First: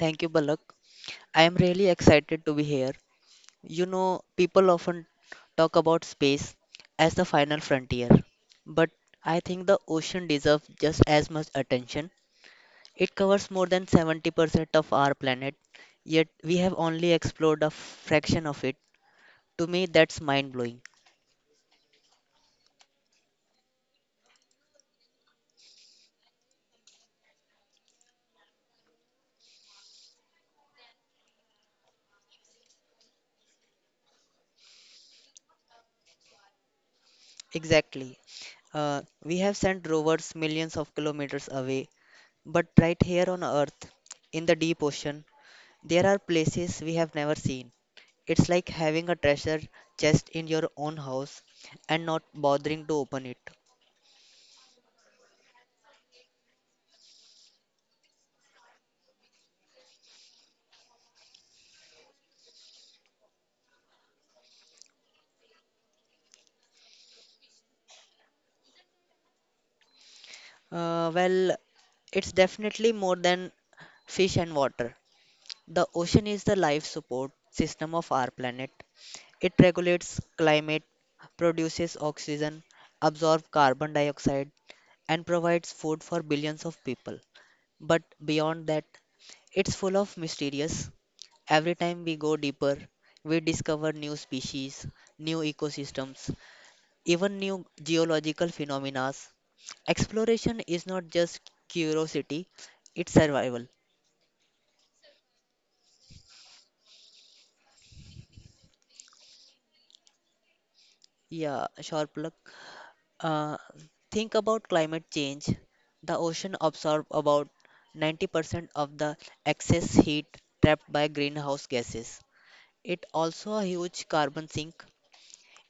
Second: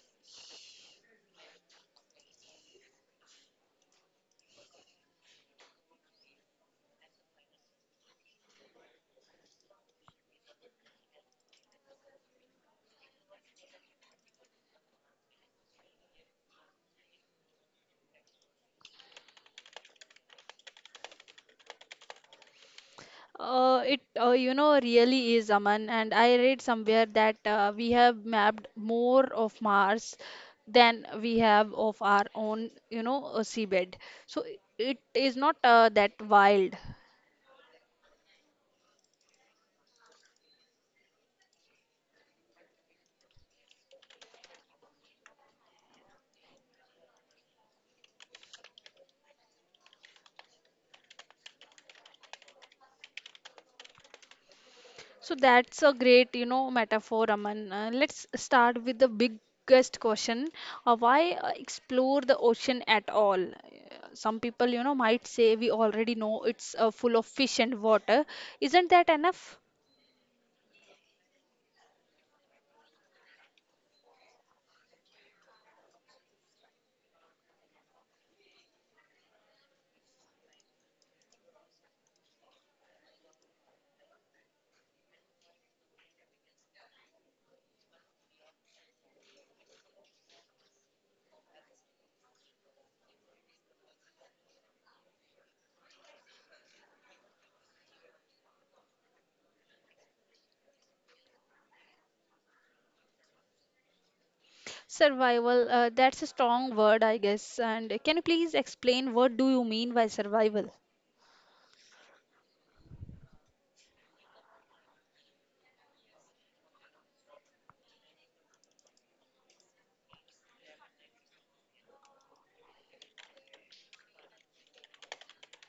Thank you, Balak. I am really excited to be here. You know, people often talk about space as the final frontier, but I think the ocean deserves just as much attention. It covers more than 70% of our planet, yet we have only explored a fraction of it. To me, that's mind blowing. Exactly. We have sent rovers millions of kilometers away, but right here on Earth, in the deep ocean, there are places we have never seen. It's like having a treasure chest in your own house and not bothering to open it. Well, it's definitely more than fish and water. The ocean is the life support system of our planet. It regulates climate, produces oxygen, absorbs carbon dioxide, and provides food for billions of people. But beyond that, it's full of mysterious. Every time we go deeper, we discover new species, new ecosystems, even new geological phenomena. Exploration is not just curiosity, it's survival. Yeah, sure plug. Uh, think about climate change. The ocean absorbs about 90% of the excess heat trapped by greenhouse gases. It also a huge carbon sink.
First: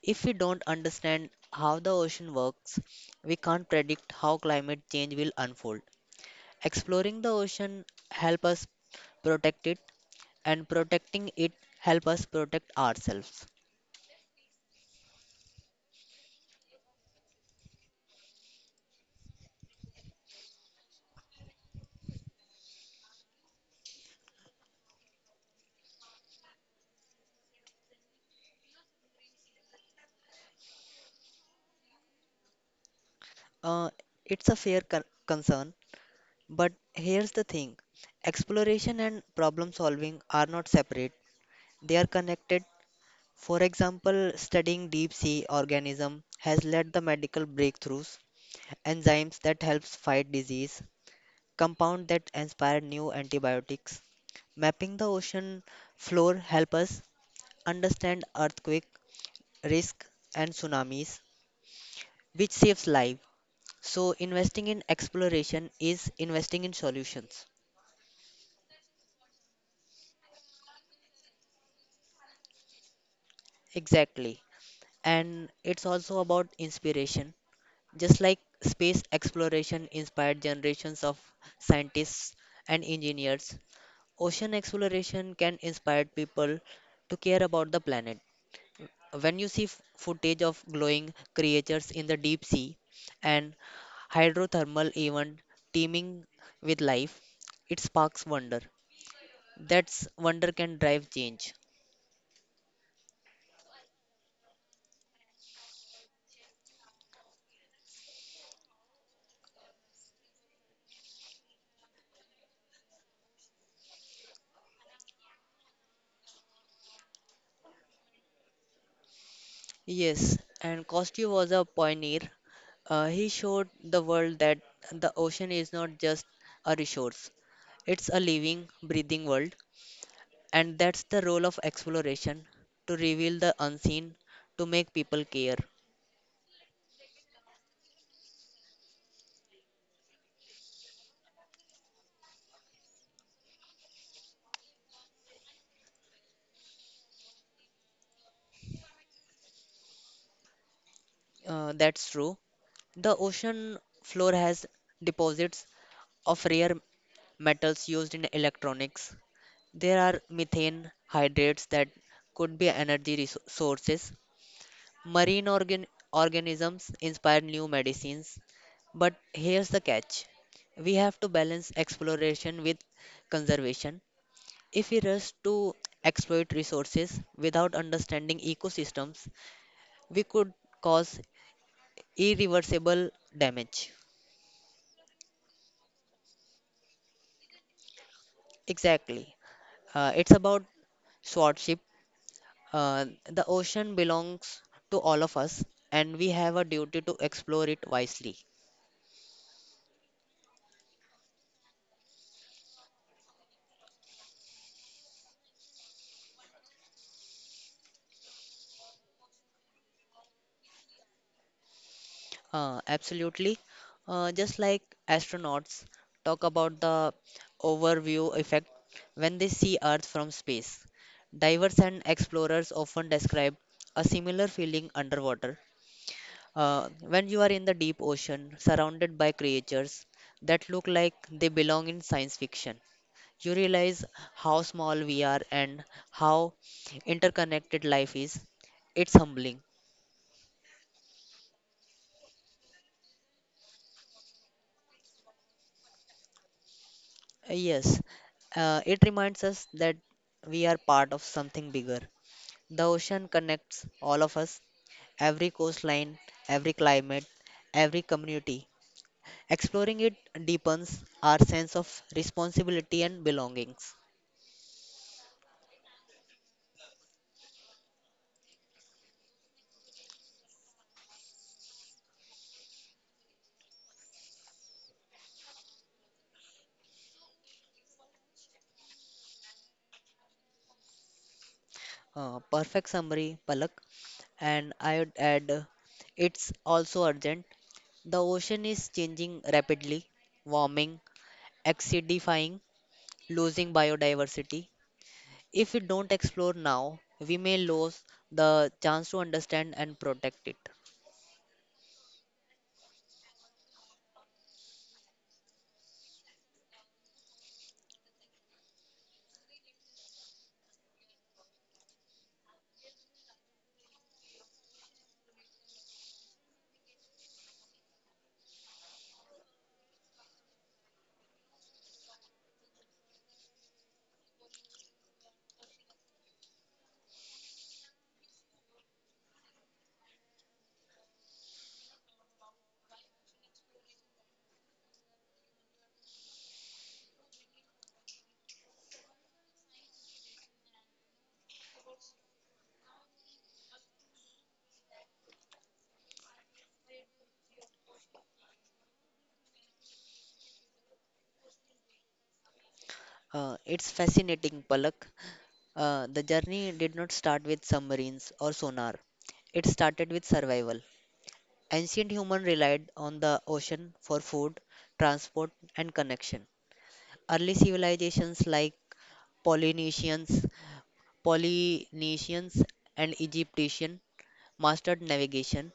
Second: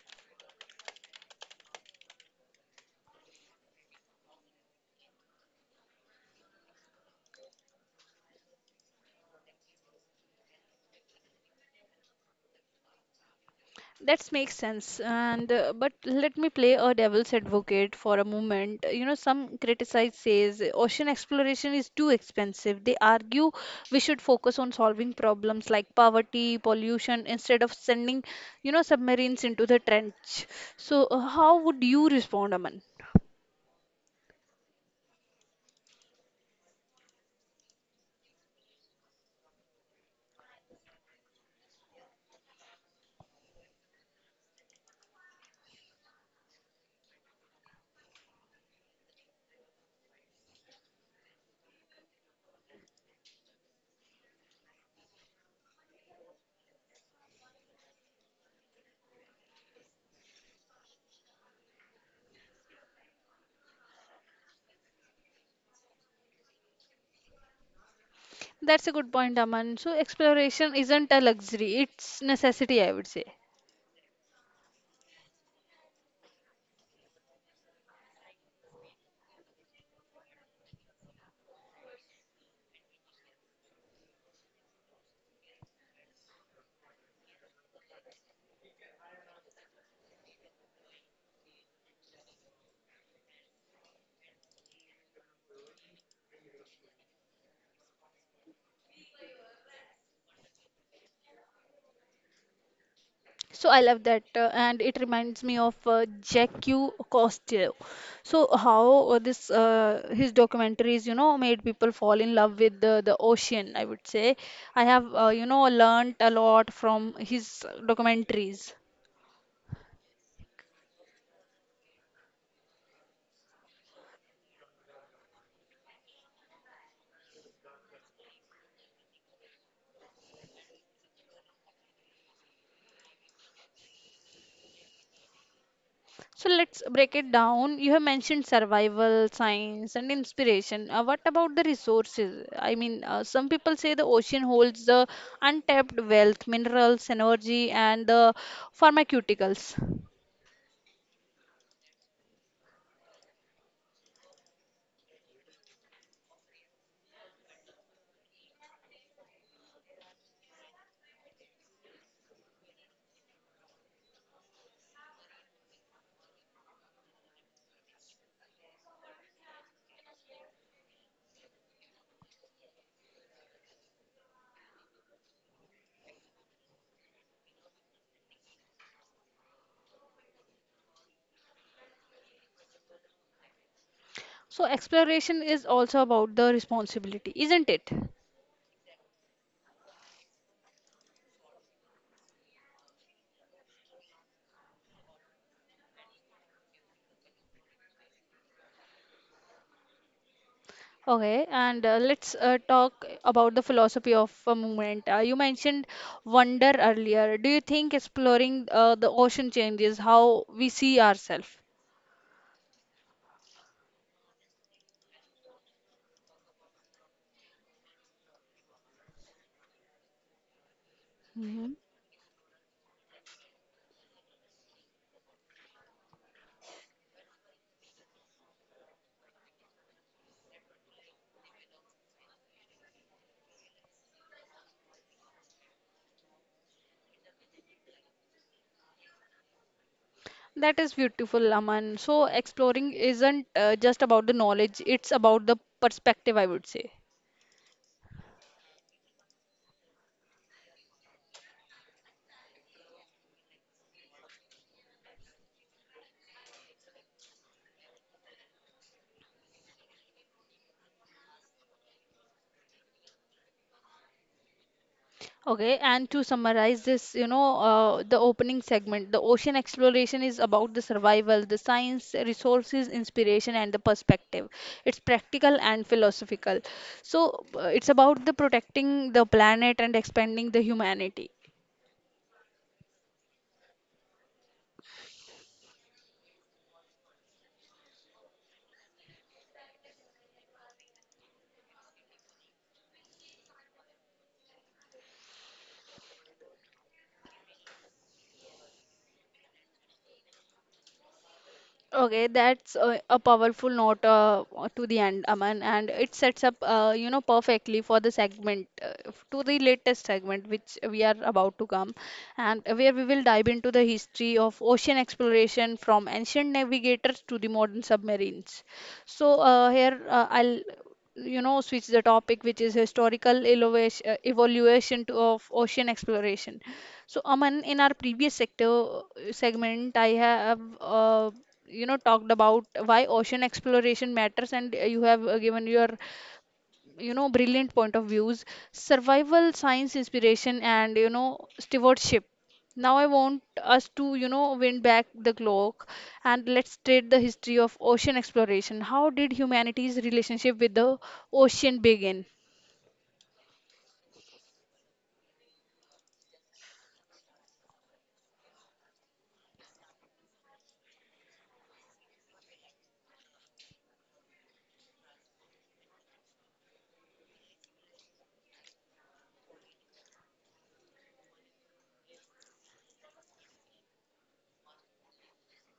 If we don't understand how the ocean works, we can't predict how climate change will unfold. Exploring the ocean help us protect it, and protecting it help us protect ourselves. Uh, it's a concern, but here's the thing. Exploration and problem solving are not separate. They are connected. For example, studying deep sea organism has led the medical breakthroughs, enzymes that helps fight disease, compound that inspired new antibiotics. Mapping the ocean floor helps us understand earthquake risk and tsunamis, which saves lives. So, investing in exploration is investing in solutions. Exactly. And it's also about inspiration. Just like space exploration inspired generations of scientists and engineers, ocean exploration can inspire people to care about the planet. When you see footage of glowing creatures in the deep sea and hydrothermal event teeming with life, it sparks wonder. That's wonder can drive change. Yes, and Kostev was a pioneer. He showed the world that the ocean is not just a resource, it's a living, breathing world. And that's the role of exploration to reveal the unseen, to make people care. That's true. The ocean floor has deposits of rare metals used in electronics. There are methane hydrates that could be sources. Marine organ- organisms inspire new medicines. But here's the catch we have to balance exploration with conservation. If we rush to exploit resources without understanding ecosystems, we could cause irreversible damage. Exactly. It's about swordship. Uh, the ocean belongs to all of us, and we have a duty to explore it wisely. Absolutely. Just like astronauts talk about the overview effect when they see Earth from space, divers and explorers often describe a similar feeling underwater. When you are in the deep ocean, surrounded by creatures that look like they belong in science fiction, you realize how small we are and how interconnected life is. It's humbling. Yes, it reminds us that we are part of something bigger. The ocean connects all of us, every coastline, every climate, every community. Exploring it deepens our sense of responsibility and belongings. Perfect summary, Palak. And I would add, it's also urgent. The ocean is changing rapidly, warming, acidifying, losing biodiversity. If we don't explore now, we may lose the chance to understand and protect it. It's fascinating, Palak. The journey did not start with submarines or sonar. It started with survival. Ancient human relied on the ocean for food, transport, and connection. Early civilizations like Polynesians, Polynesians and Egyptian mastered navigation.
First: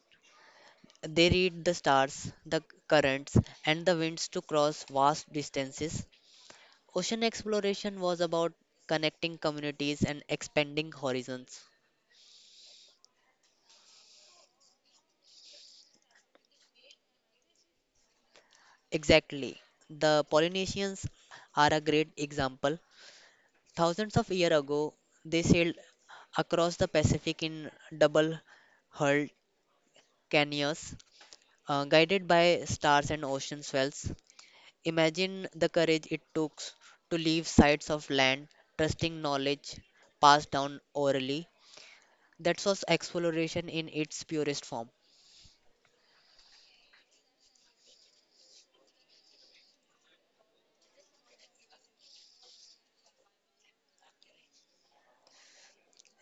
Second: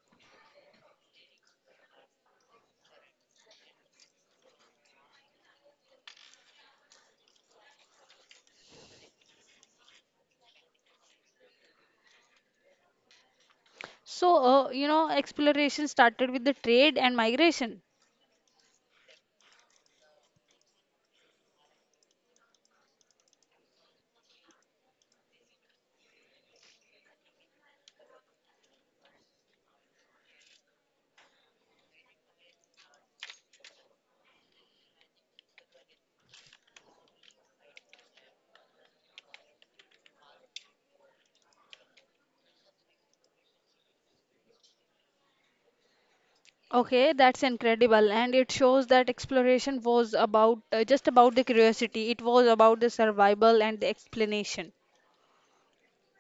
They read the stars, the currents, and the winds to cross vast distances. Ocean exploration was about connecting communities and expanding horizons. Exactly. The Polynesians are a great example. Thousands of years ago, they sailed across the Pacific in double hulled canoes, guided by stars and ocean swells, imagine the courage it took to leave sites of land, trusting knowledge passed down orally. That was exploration in its purest form.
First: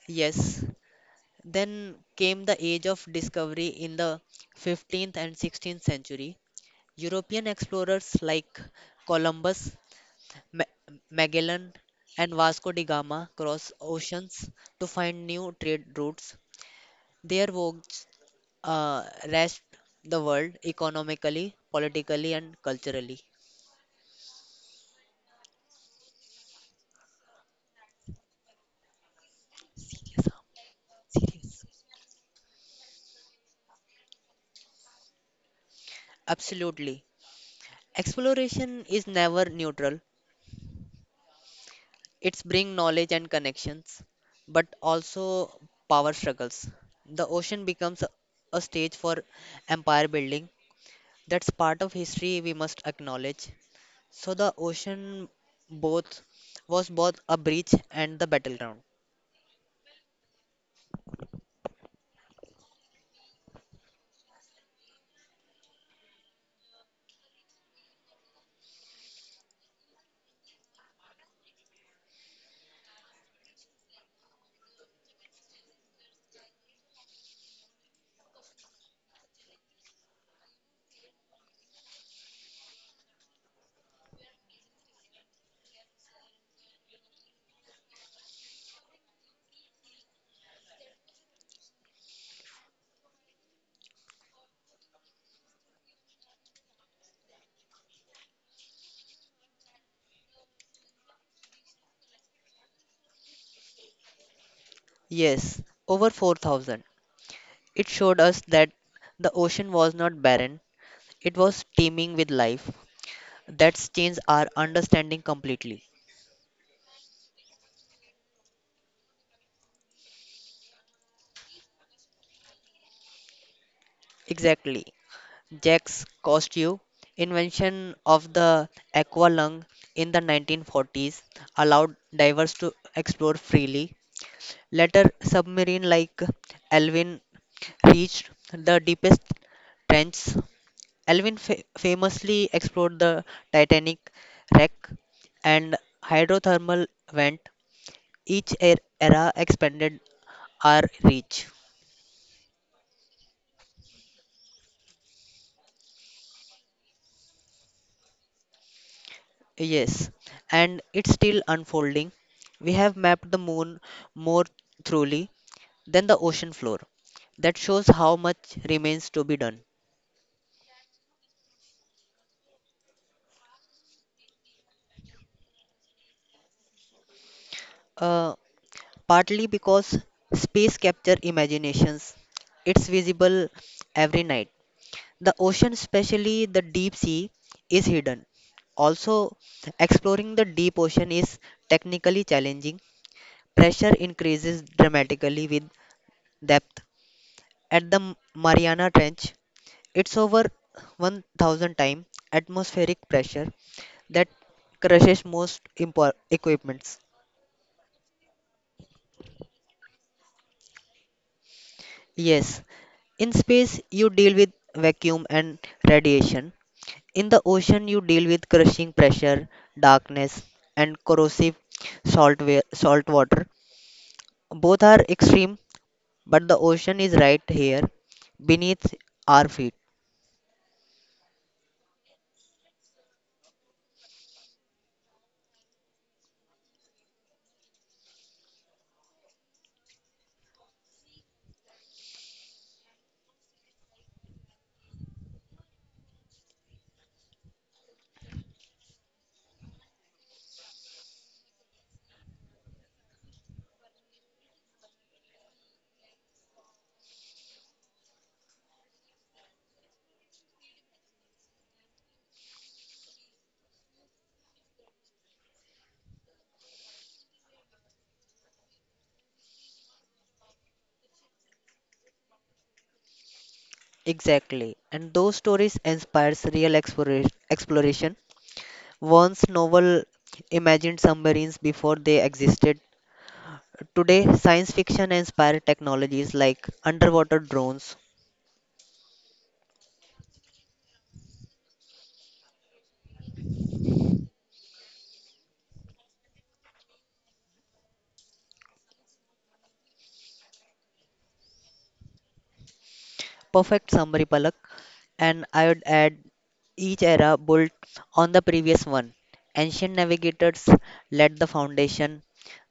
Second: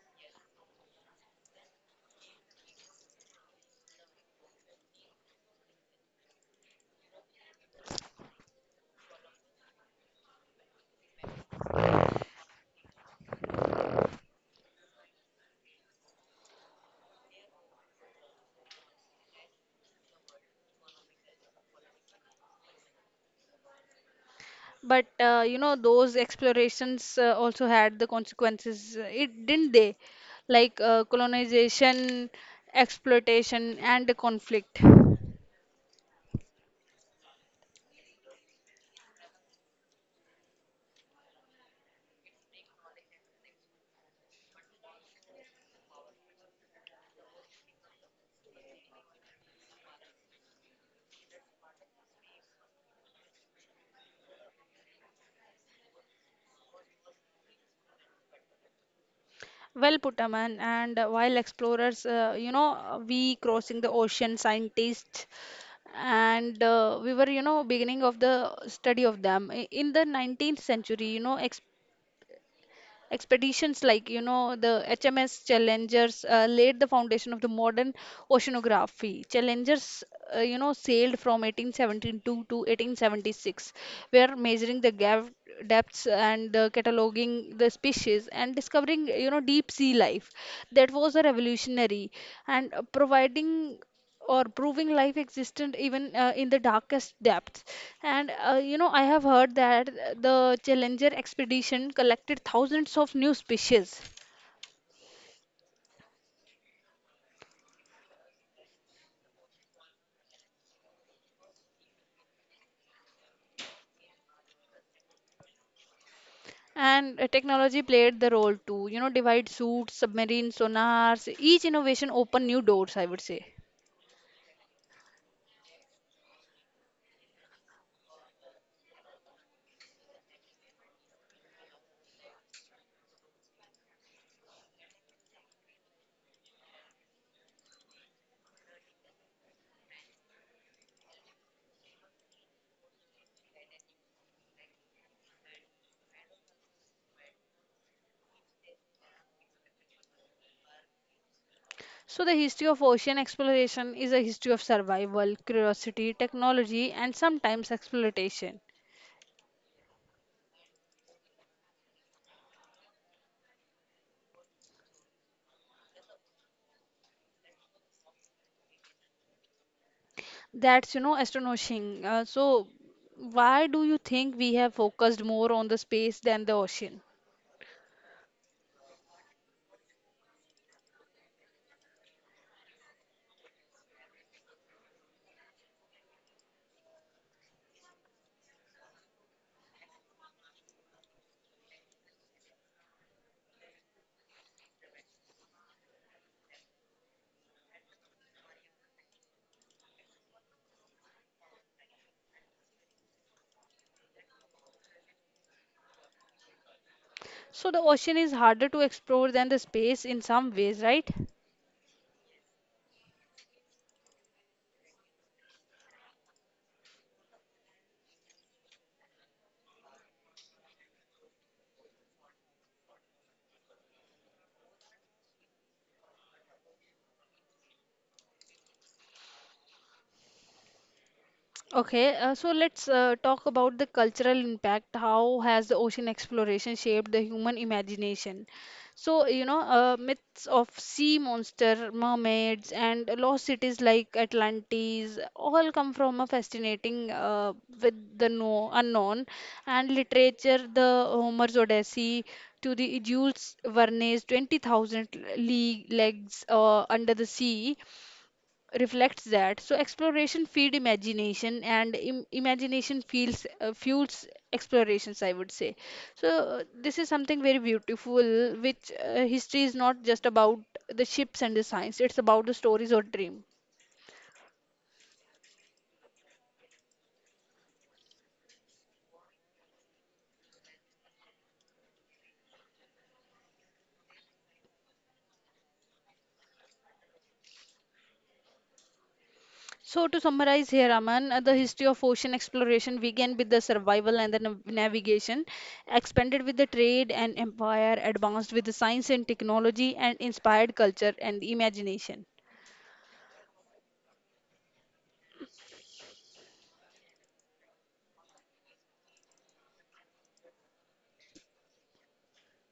Yes, then came the age of discovery in the 15th and 16th century. European explorers like Columbus, Ma- Magellan, and Vasco da Gama crossed oceans to find new trade routes. Their voyages uh, rest the world economically, politically, and culturally. Absolutely. Exploration is never neutral. It's bring knowledge and connections, but also power struggles. The ocean becomes a stage for empire building. That's part of history we must acknowledge. So the ocean both was both a breach and the battleground. Yes, over 4000. It showed us that the ocean was not barren, it was teeming with life. That's changed our understanding completely. Exactly. Jacques Cousteau, invention of the aqua lung in the 1940s, allowed divers to explore freely. Later, submarine like Alvin reached the deepest trenches. Alvin famously explored the Titanic wreck and hydrothermal vent. Each era expanded our reach. Yes, and it's still unfolding. We have mapped the moon more thoroughly than the ocean floor. That shows how much remains to be done. Uh, Partly because space capture imaginations. It's visible every night. The ocean, especially the deep sea, is hidden. Also, exploring the deep ocean is technically challenging. Pressure increases dramatically with depth. At the Mariana Trench, it's over 1000 times atmospheric pressure that crushes most equipments. Yes, in space you deal with vacuum and radiation. In the ocean you deal with crushing pressure, darkness, and corrosive salt water. Both are extreme, but the ocean is right here beneath our feet. Exactly. And those stories inspires real exploration. Once novel imagined submarines before they existed. Today, science fiction inspired technologies like underwater drones. Perfect summary, Palak. And I would add each era built on the previous one. Ancient navigators laid the foundation.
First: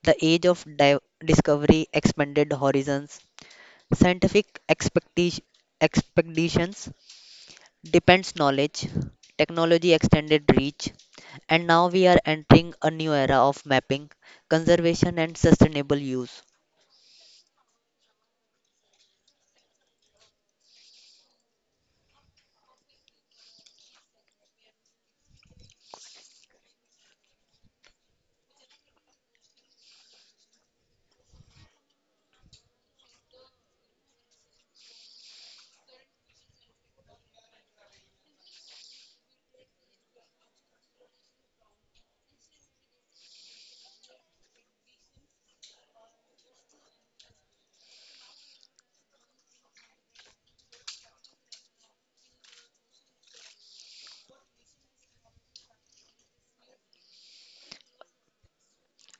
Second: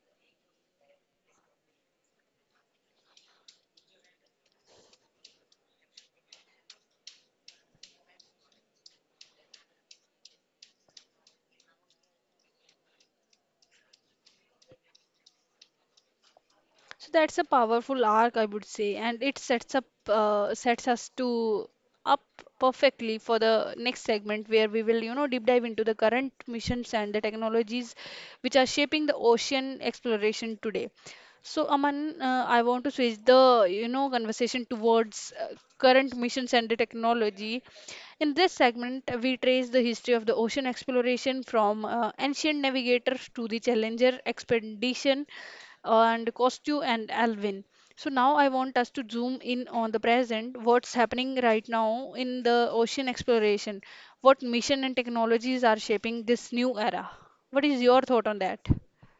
The discovery expanded horizons. Scientific expecti- expeditions depends knowledge, technology extended reach, and now we are entering a new era of mapping, conservation, and sustainable use.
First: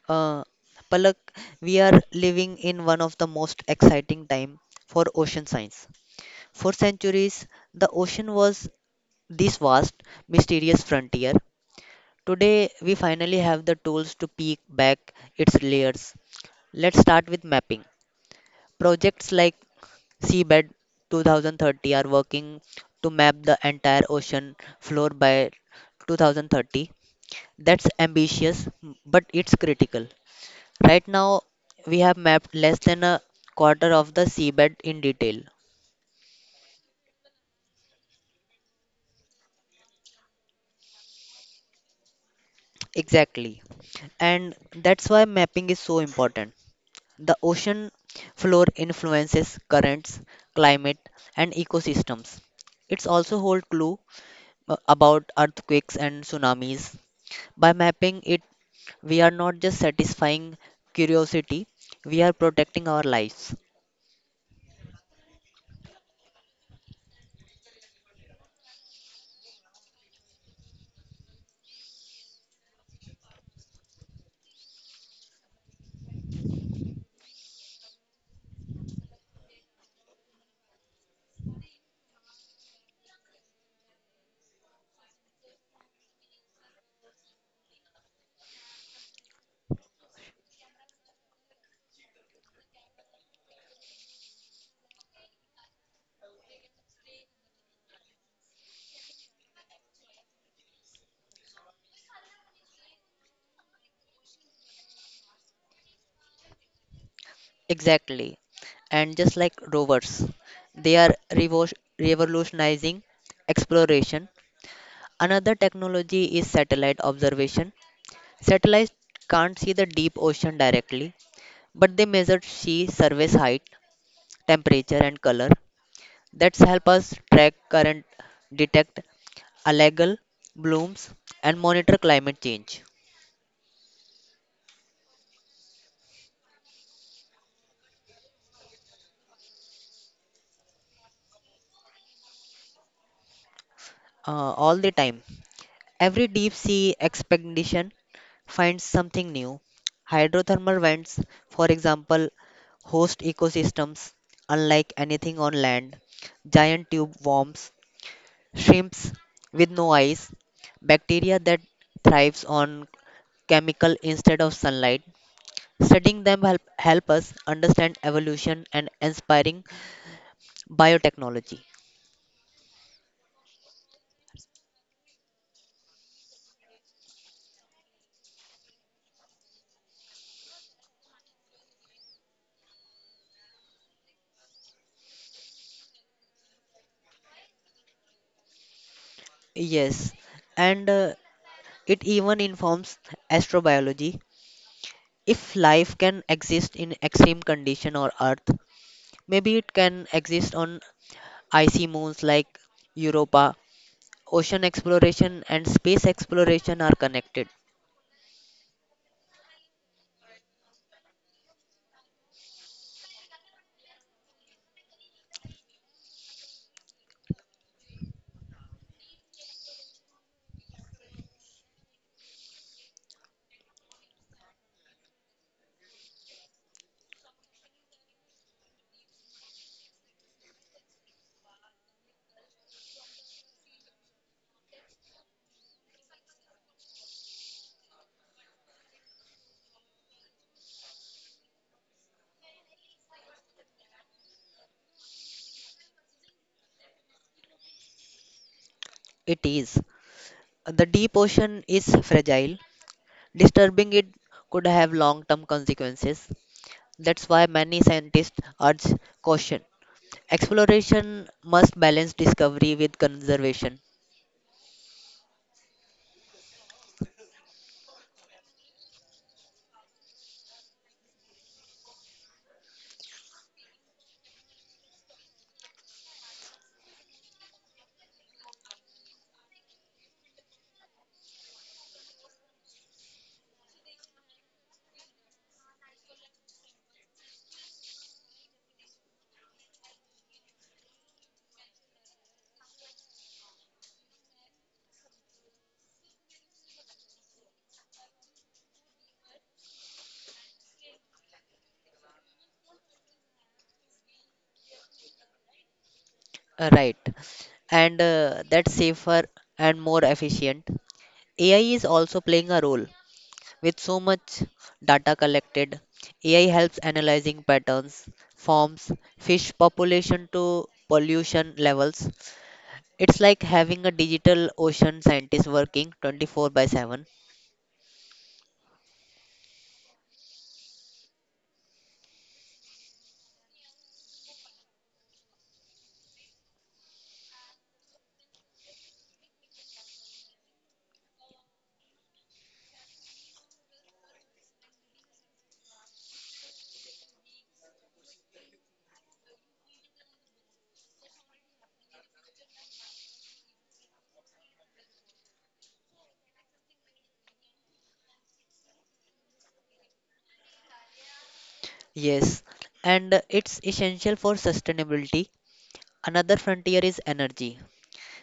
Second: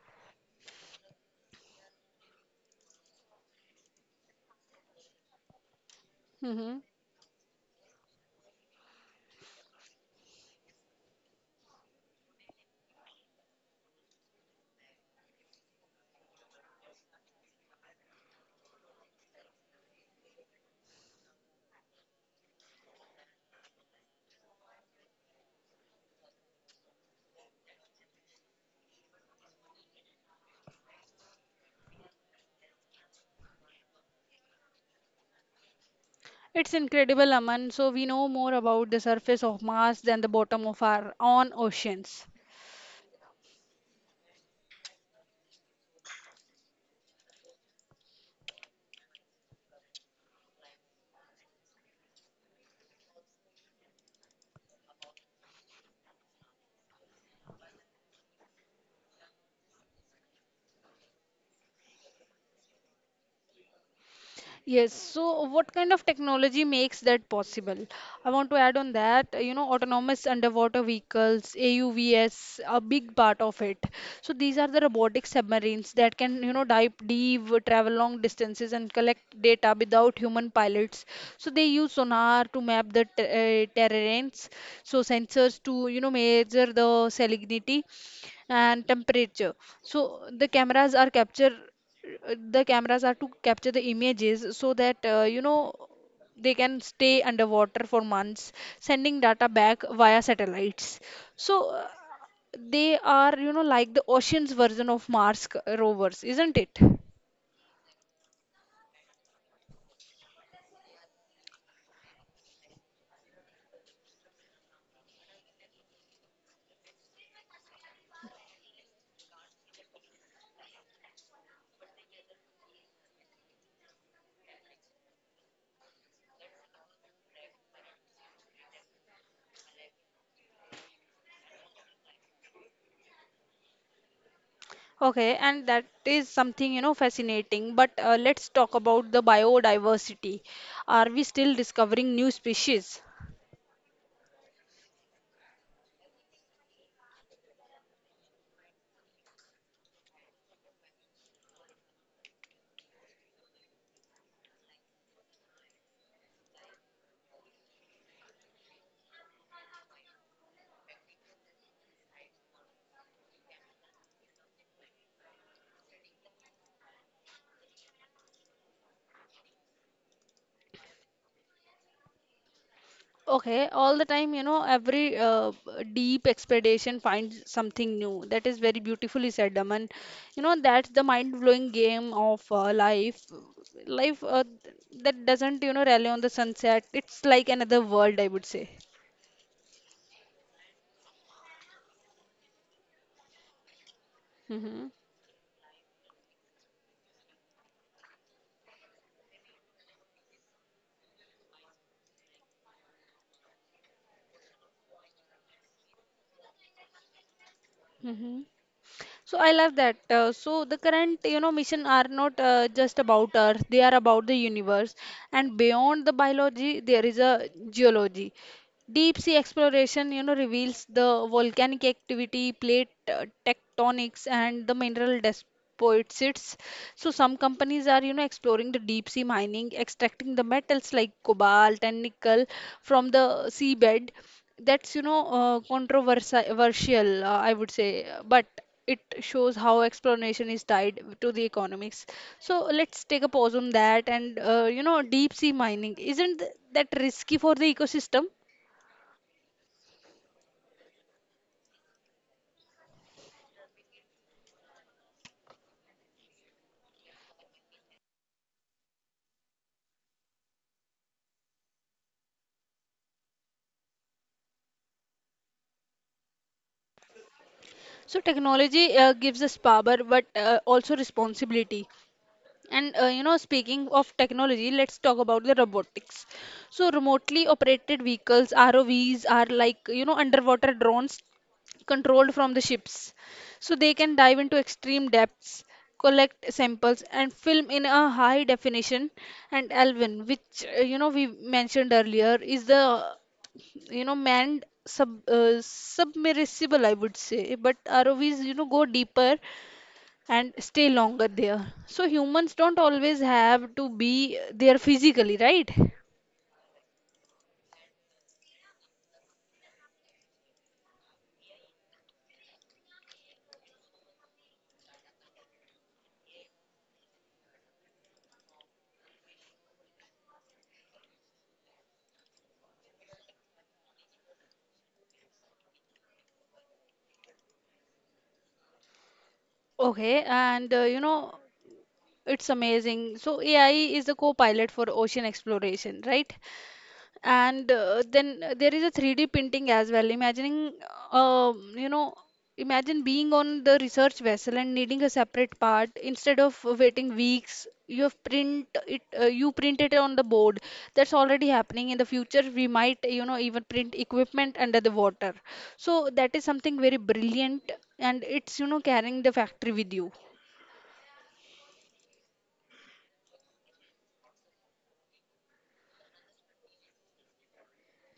Uh, Palak, we are living in one of the most exciting time for ocean science. For centuries, the ocean was this vast, mysterious frontier. Today, we finally have the tools to peek back its layers. Let's start with mapping. Projects like Seabed 2030 are working to map the entire ocean floor by 2030. That's ambitious, but it's critical. Right now, we have mapped less than a quarter of the seabed in detail. Exactly. And that's why mapping is so important. The ocean floor influences currents, climate, and ecosystems. It's also hold clue about earthquakes and tsunamis. By mapping it, we are not just satisfying curiosity, we are protecting our lives. Exactly. And just like rovers, they are revolutionizing exploration. Another technology is satellite observation. Satellites can't see the deep ocean directly, but they measure sea surface height, temperature, and color. That's help us track current, detect algal blooms, and monitor climate change. All the time. Every deep sea expedition finds something new. Hydrothermal vents, for example, host ecosystems unlike anything on land, giant tube worms, shrimps with no eyes, bacteria that thrives on chemical instead of sunlight. Studying them help us understand evolution and inspiring biotechnology. Yes, and it even informs astrobiology. If life can exist in extreme condition or Earth, maybe it can exist on icy moons like Europa. Ocean exploration and space exploration are connected. It is. The deep ocean is fragile. Disturbing it could have long-term consequences. That's why many scientists urge caution. Exploration must balance discovery with conservation. Right. And that's safer and more efficient. AI is also playing a role. With so much data collected, AI helps analyzing patterns, forms, fish population to pollution levels. It's like having a digital ocean scientist working 24 by 7. Yes, and it's essential for sustainability. Another frontier is energy.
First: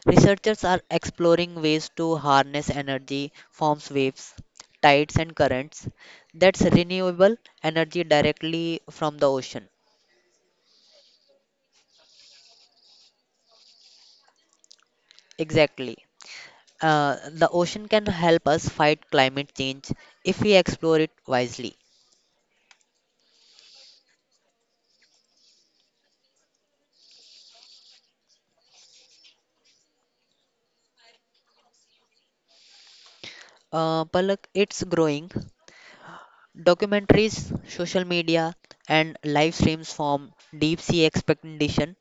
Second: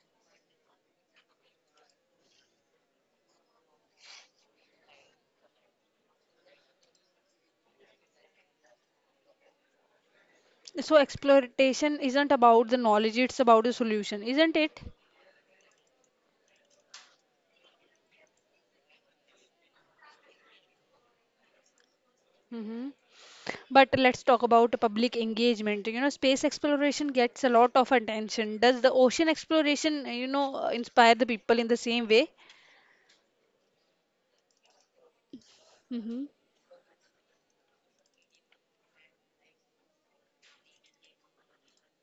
Researchers are exploring ways to harness energy forms, waves, tides, and currents that's renewable energy directly from the ocean. Exactly. The ocean can help us fight climate change if we explore it wisely. Palak, it's growing. Documentaries, social media, and live streams from deep sea expedition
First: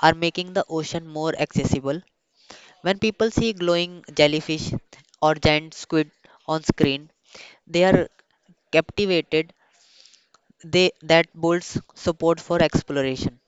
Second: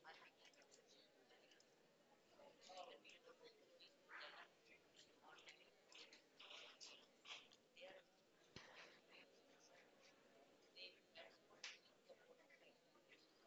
are making the ocean more accessible. When people see glowing jellyfish or giant squid on screen, they are captivated that builds support for exploration.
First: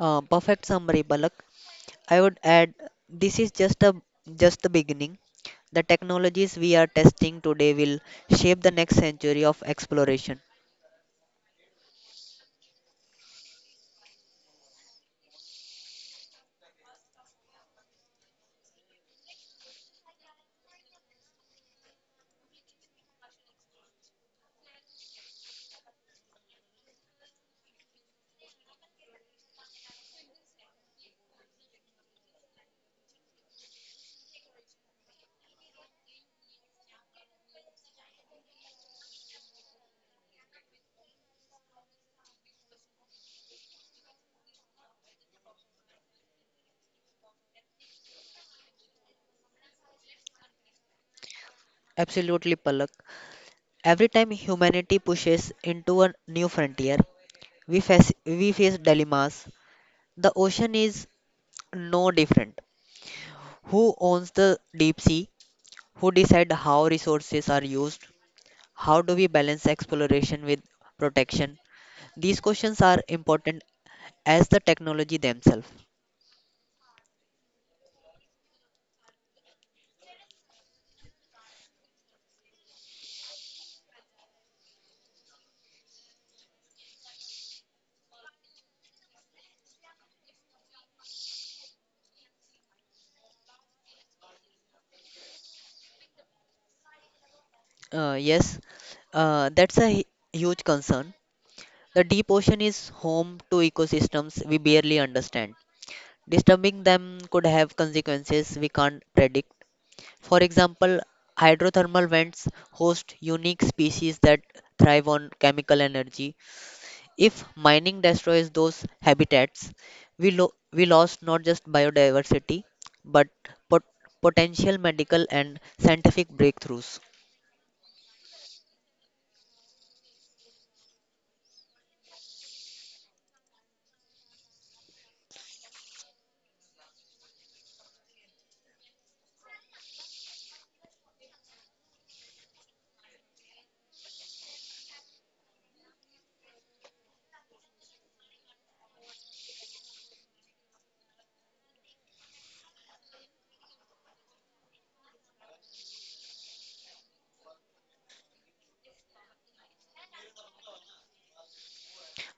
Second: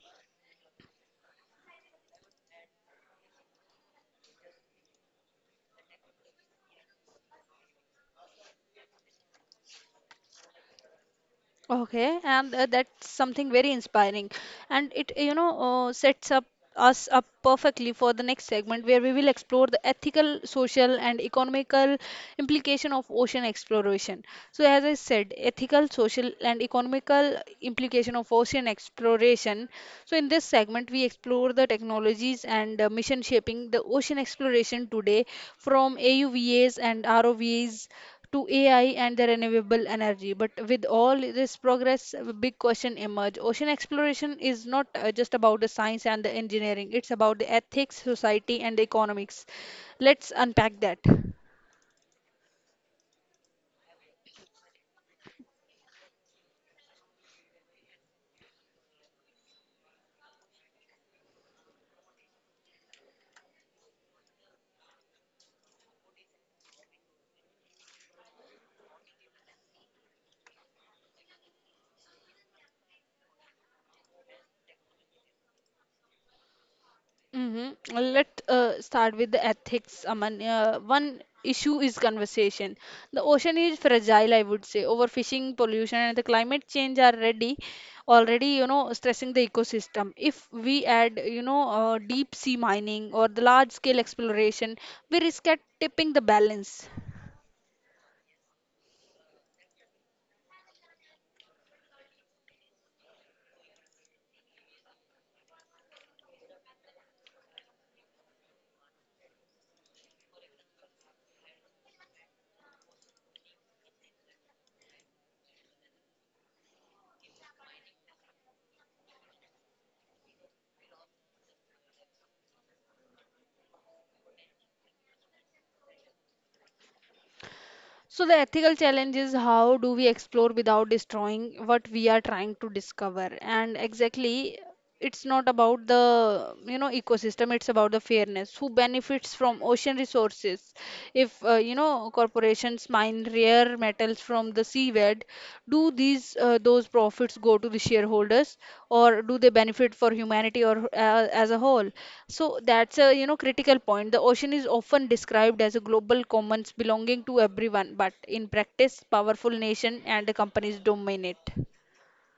Perfect summary, Balak. I would add this is just the beginning. The technologies we are testing today will shape the next century of exploration. Absolutely, Palak. Every time humanity pushes into a new frontier, we face dilemmas. The ocean is no different. Who owns the deep sea? Who decide how resources are used? How do we balance exploration with protection? These questions are important as the technology themselves. Yes, that's a huge concern. The deep ocean is home to ecosystems we barely understand. Disturbing them could have consequences we can't predict. For example, hydrothermal vents host unique species that thrive on chemical energy. If mining destroys those habitats, we lost not just biodiversity but pot- potential medical and scientific breakthroughs.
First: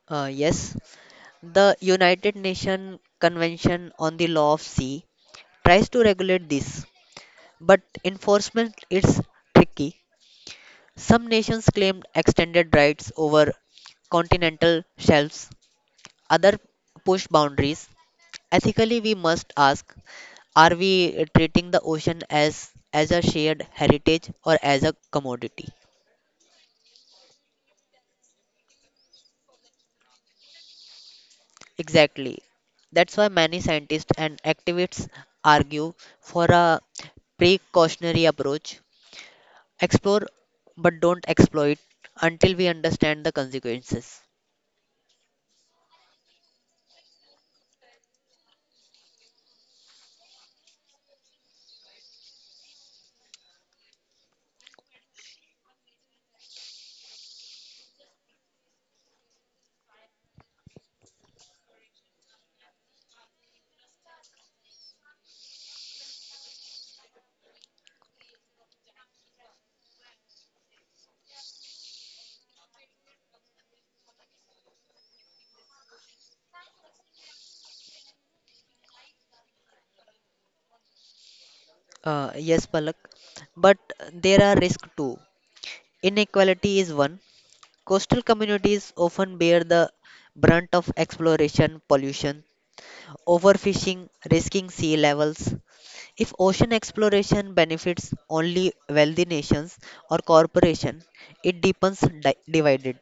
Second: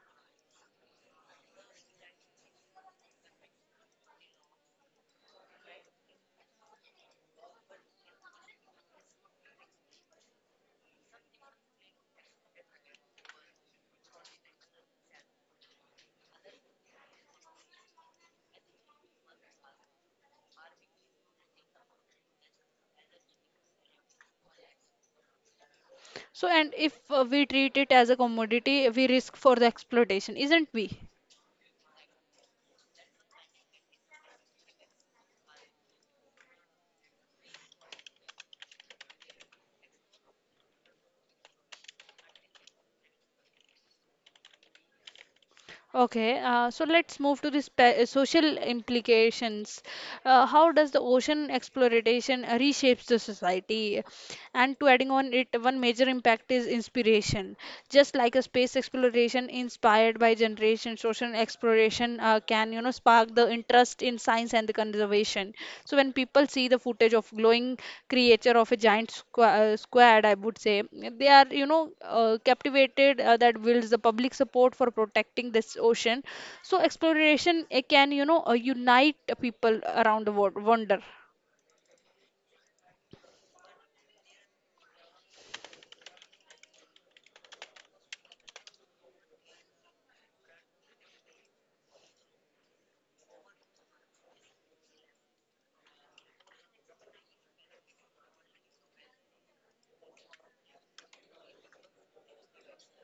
Yes, the United Nations Convention on the Law of Sea tries to regulate this, but enforcement is tricky. Some nations claim extended rights over continental shelves, others push boundaries. Ethically, we must ask, are we treating the ocean as a shared heritage or as a commodity? Exactly. That's why many scientists and activists argue for a precautionary approach. Explore but don't exploit until we understand the consequences. Yes, Palak, but there are risks too. Inequality is one. Coastal communities often bear the brunt of exploration, pollution, overfishing, risking sea levels. If ocean exploration benefits only wealthy nations or corporations, it deepens divided.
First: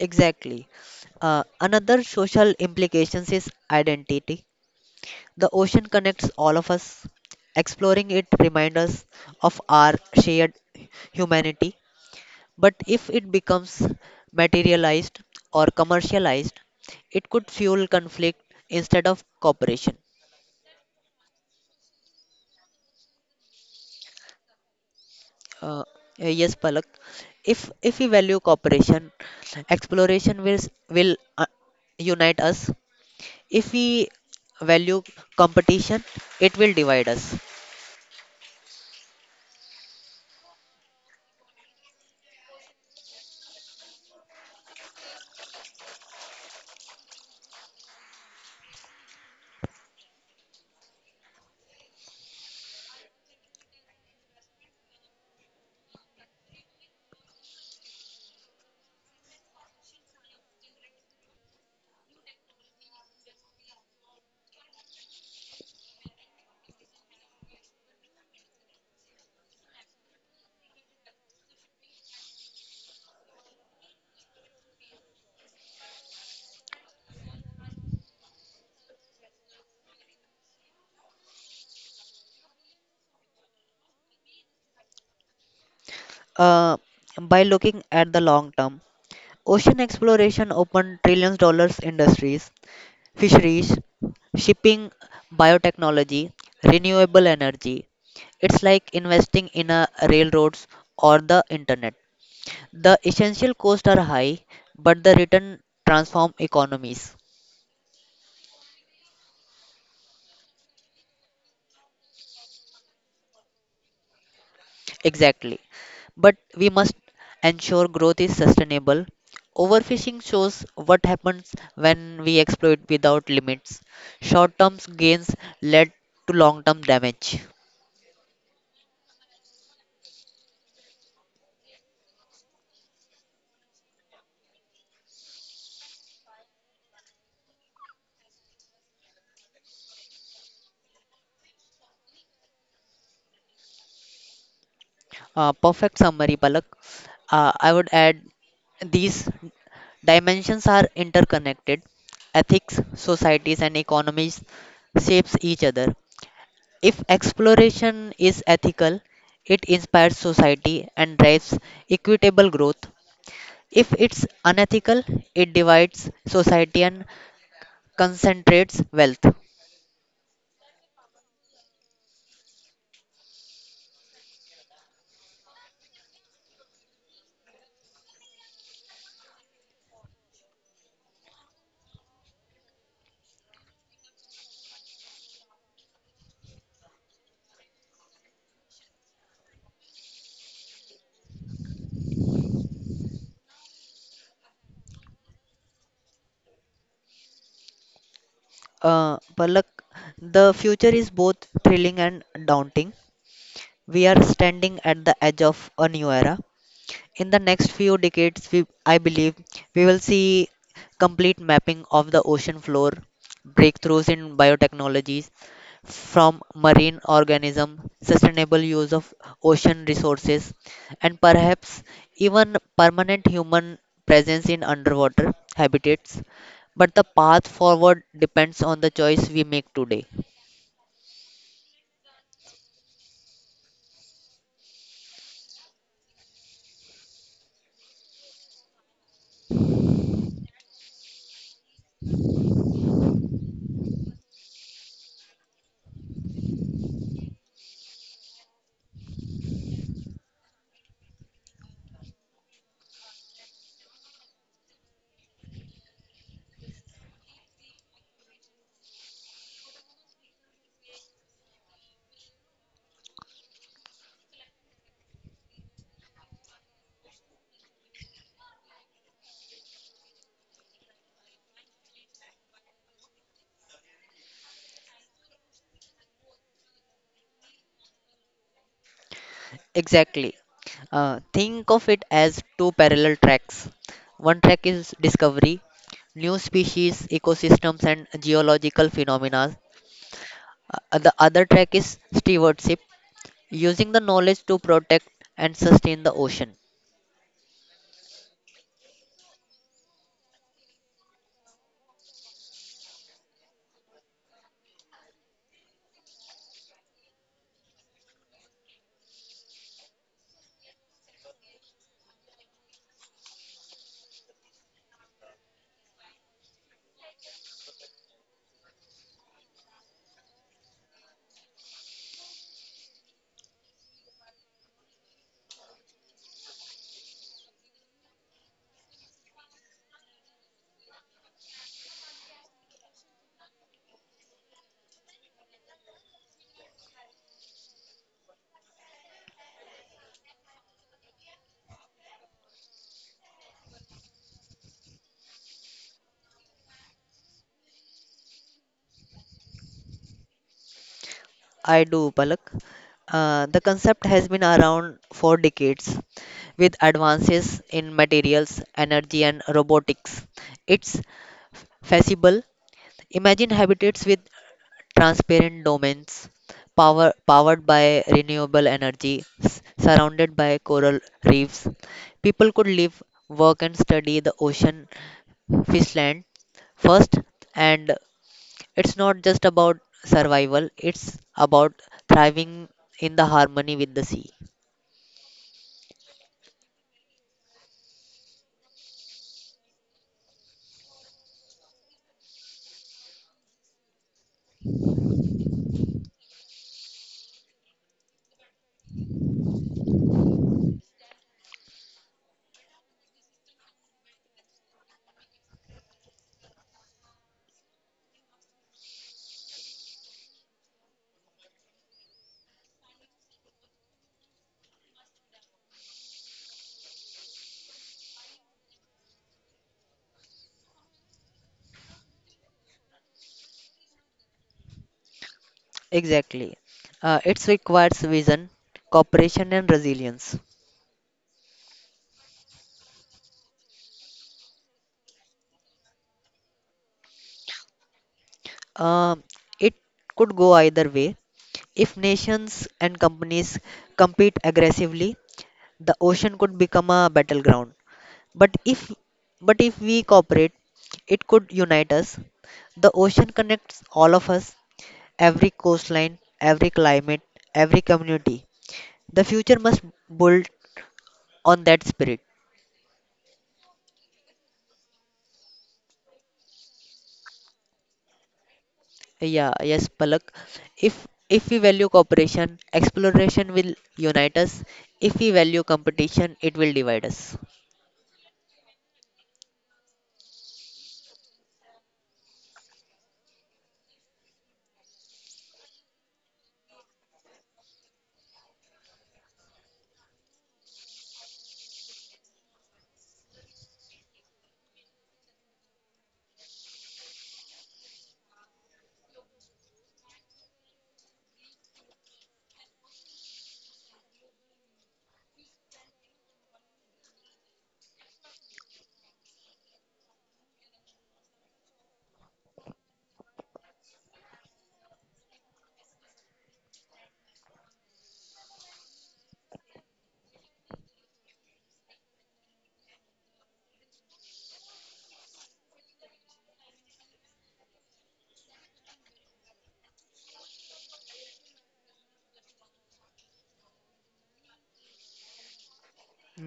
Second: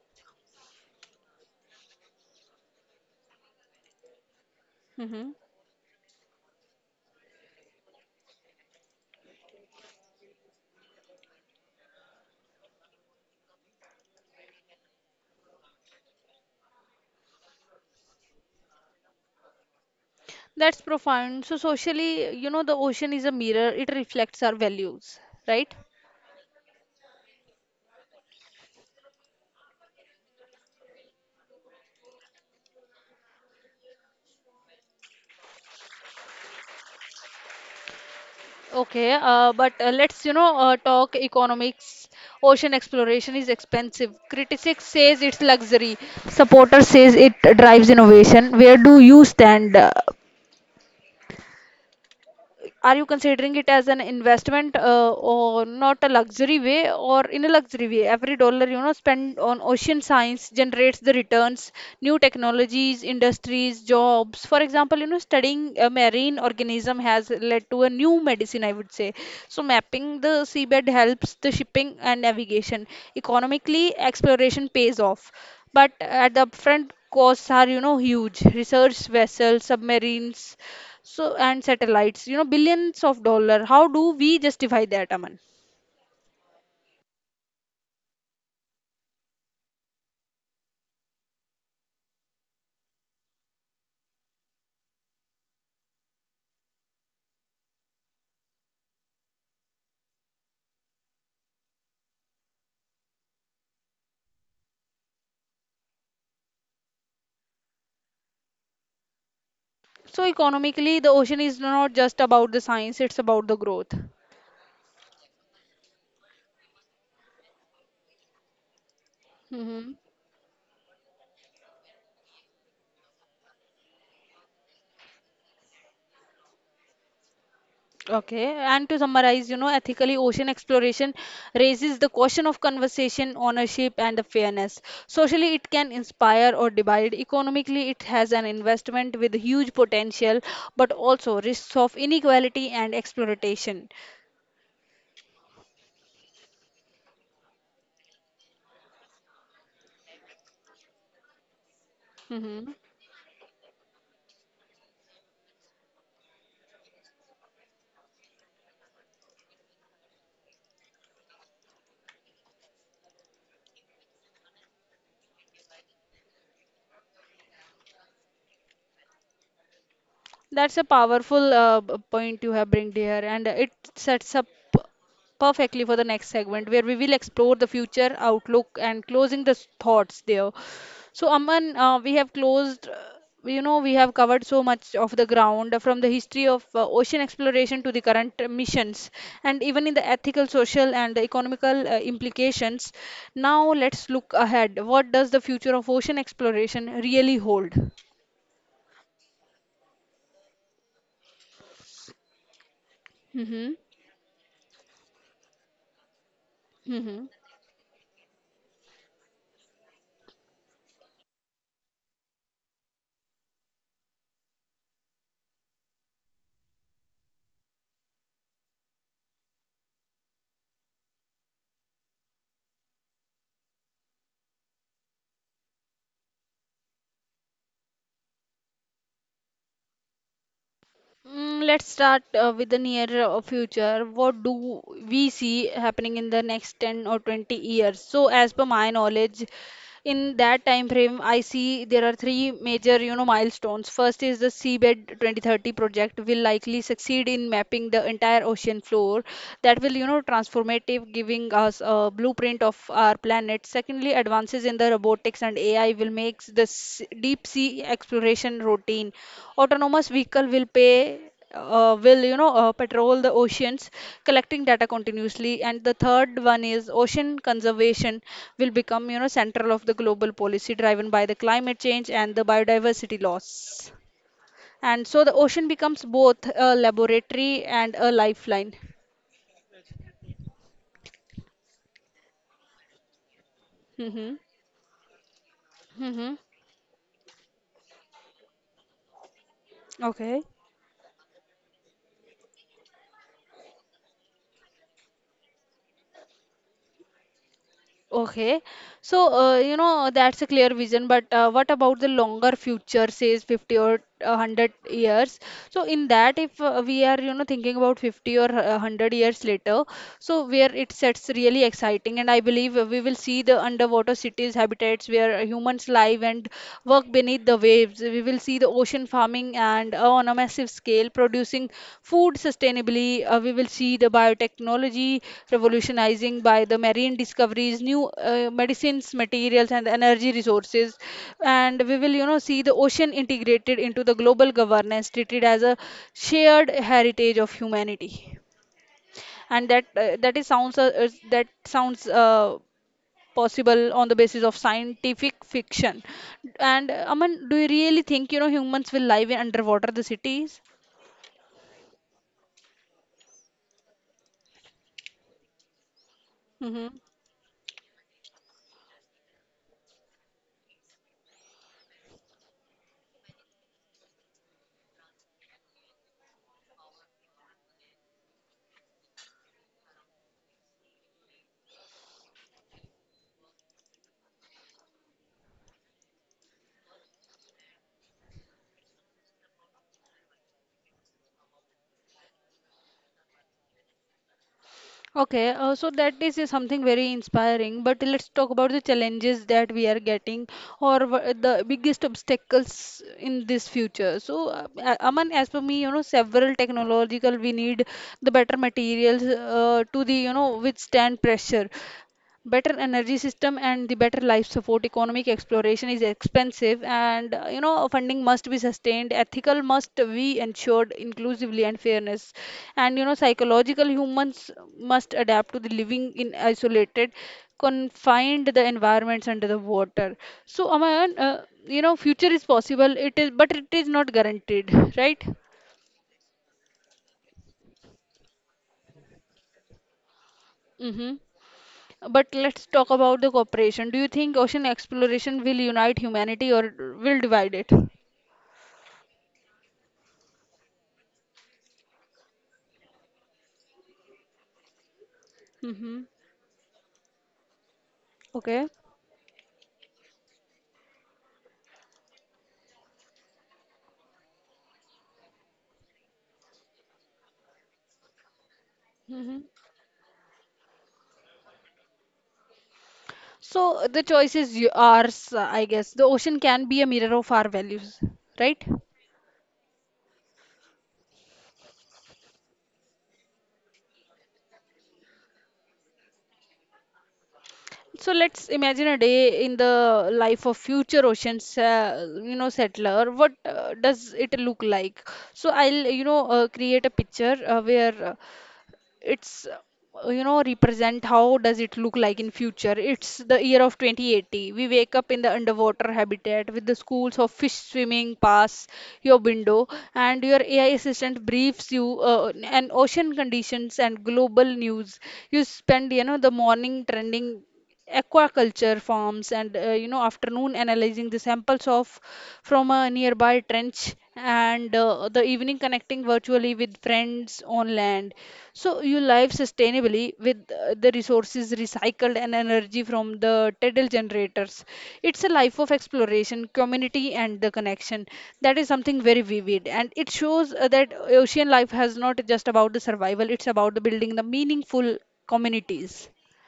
Exactly. Another social implications is identity. The ocean connects all of us. Exploring it reminds us of our shared humanity. But if it becomes materialized or commercialized, it could fuel conflict instead of cooperation. Uh, yes, Palak. If we value cooperation, exploration will unite us. If we value competition, it will divide us. Supporter says it drives innovation. Where do you stand? Uh, by looking at the long term, ocean exploration opened trillions dollars industries: fisheries, shipping, biotechnology, renewable energy. It's like investing in a railroads or the internet. The essential costs are high, but the return transform economies. Exactly. But we must ensure growth is sustainable. Overfishing shows what happens when we exploit without limits. Short term gains led to long term damage. Perfect summary, Palak. I would add these dimensions are interconnected. Ethics, societies, and economies shapes each other. If exploration is ethical, it inspires society and drives equitable growth. If it's unethical, it divides society and concentrates wealth. Palak, the future is both thrilling and daunting. We are standing at the edge of a new era. In the next few decades, I believe we will see complete mapping of the ocean floor, breakthroughs in biotechnologies from marine organism, sustainable use of ocean resources, and perhaps even permanent human presence in underwater habitats. But the path forward depends on the choice we make today. Exactly. Think of it as two parallel tracks. One track is discovery: new species, ecosystems, and geological phenomena. The other track is stewardship, using the knowledge to protect and sustain the ocean. I do, Palak. The concept has been around for decades. With advances in materials, energy, and robotics, it's feasible. Imagine habitats with transparent domains powered by renewable energy, surrounded by coral reefs. People could live, work, and study the ocean fishland first. And it's not just about survival, it's about thriving in the harmony with the sea. Exactly. It requires vision, cooperation, and resilience. Um it could go either way. If nations and companies compete aggressively, the ocean could become a battleground. But if but if we cooperate, it could unite us. The ocean connects all of us: every coastline, every climate, every community. The future must build on that spirit. Yeah, yes, Palak. If we value cooperation, exploration will unite us. If we value competition, it will divide us.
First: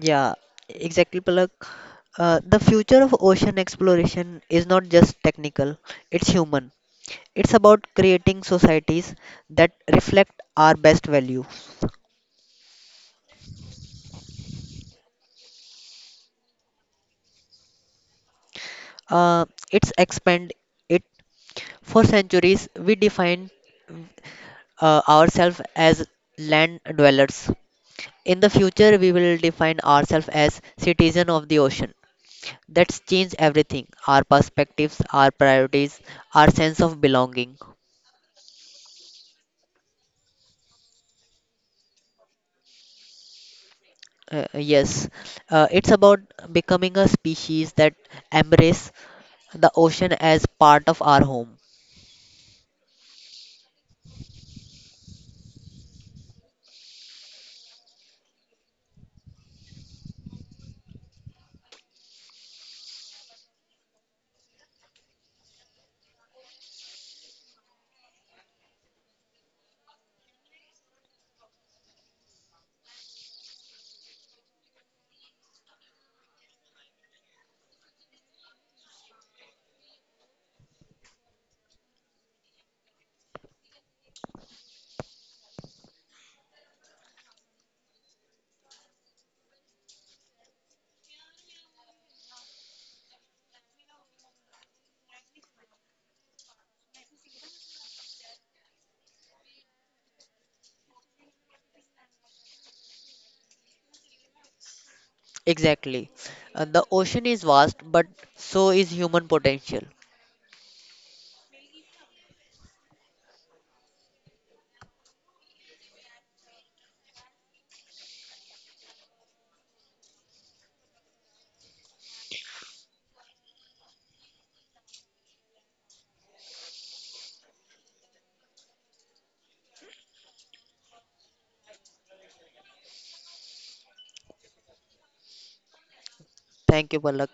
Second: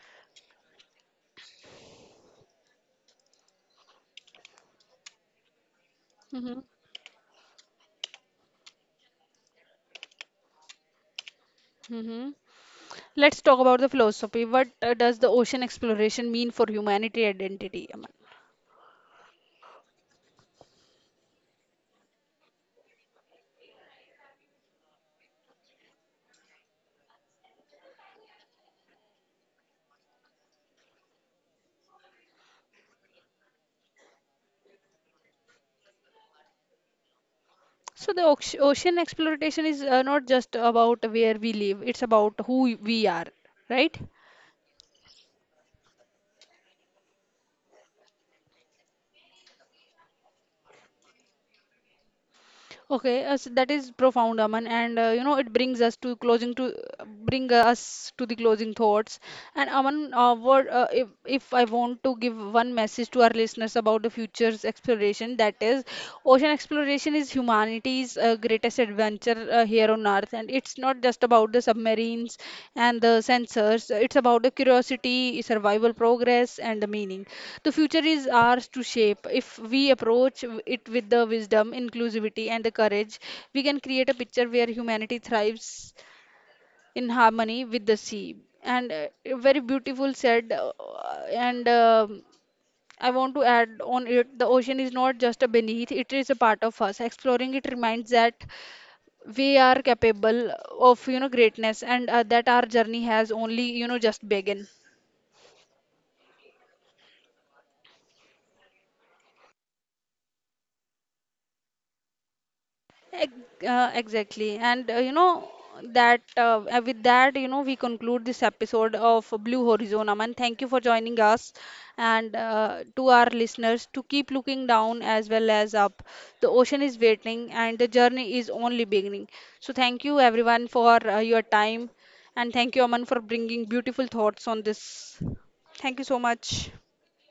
Yeah, exactly, Palak. The future of ocean exploration is not just technical, it's human. It's about creating societies that reflect our best value. Uh, it's expand it. For centuries, we defined ourselves as land dwellers. In the future, we will define ourselves as citizen of the ocean. That's changed everything, our perspectives, our priorities, our sense of belonging. Uh, yes, it's about becoming a species that embrace the ocean as part of our home. Exactly. The ocean is vast, but so is human potential. Thank you, Palak.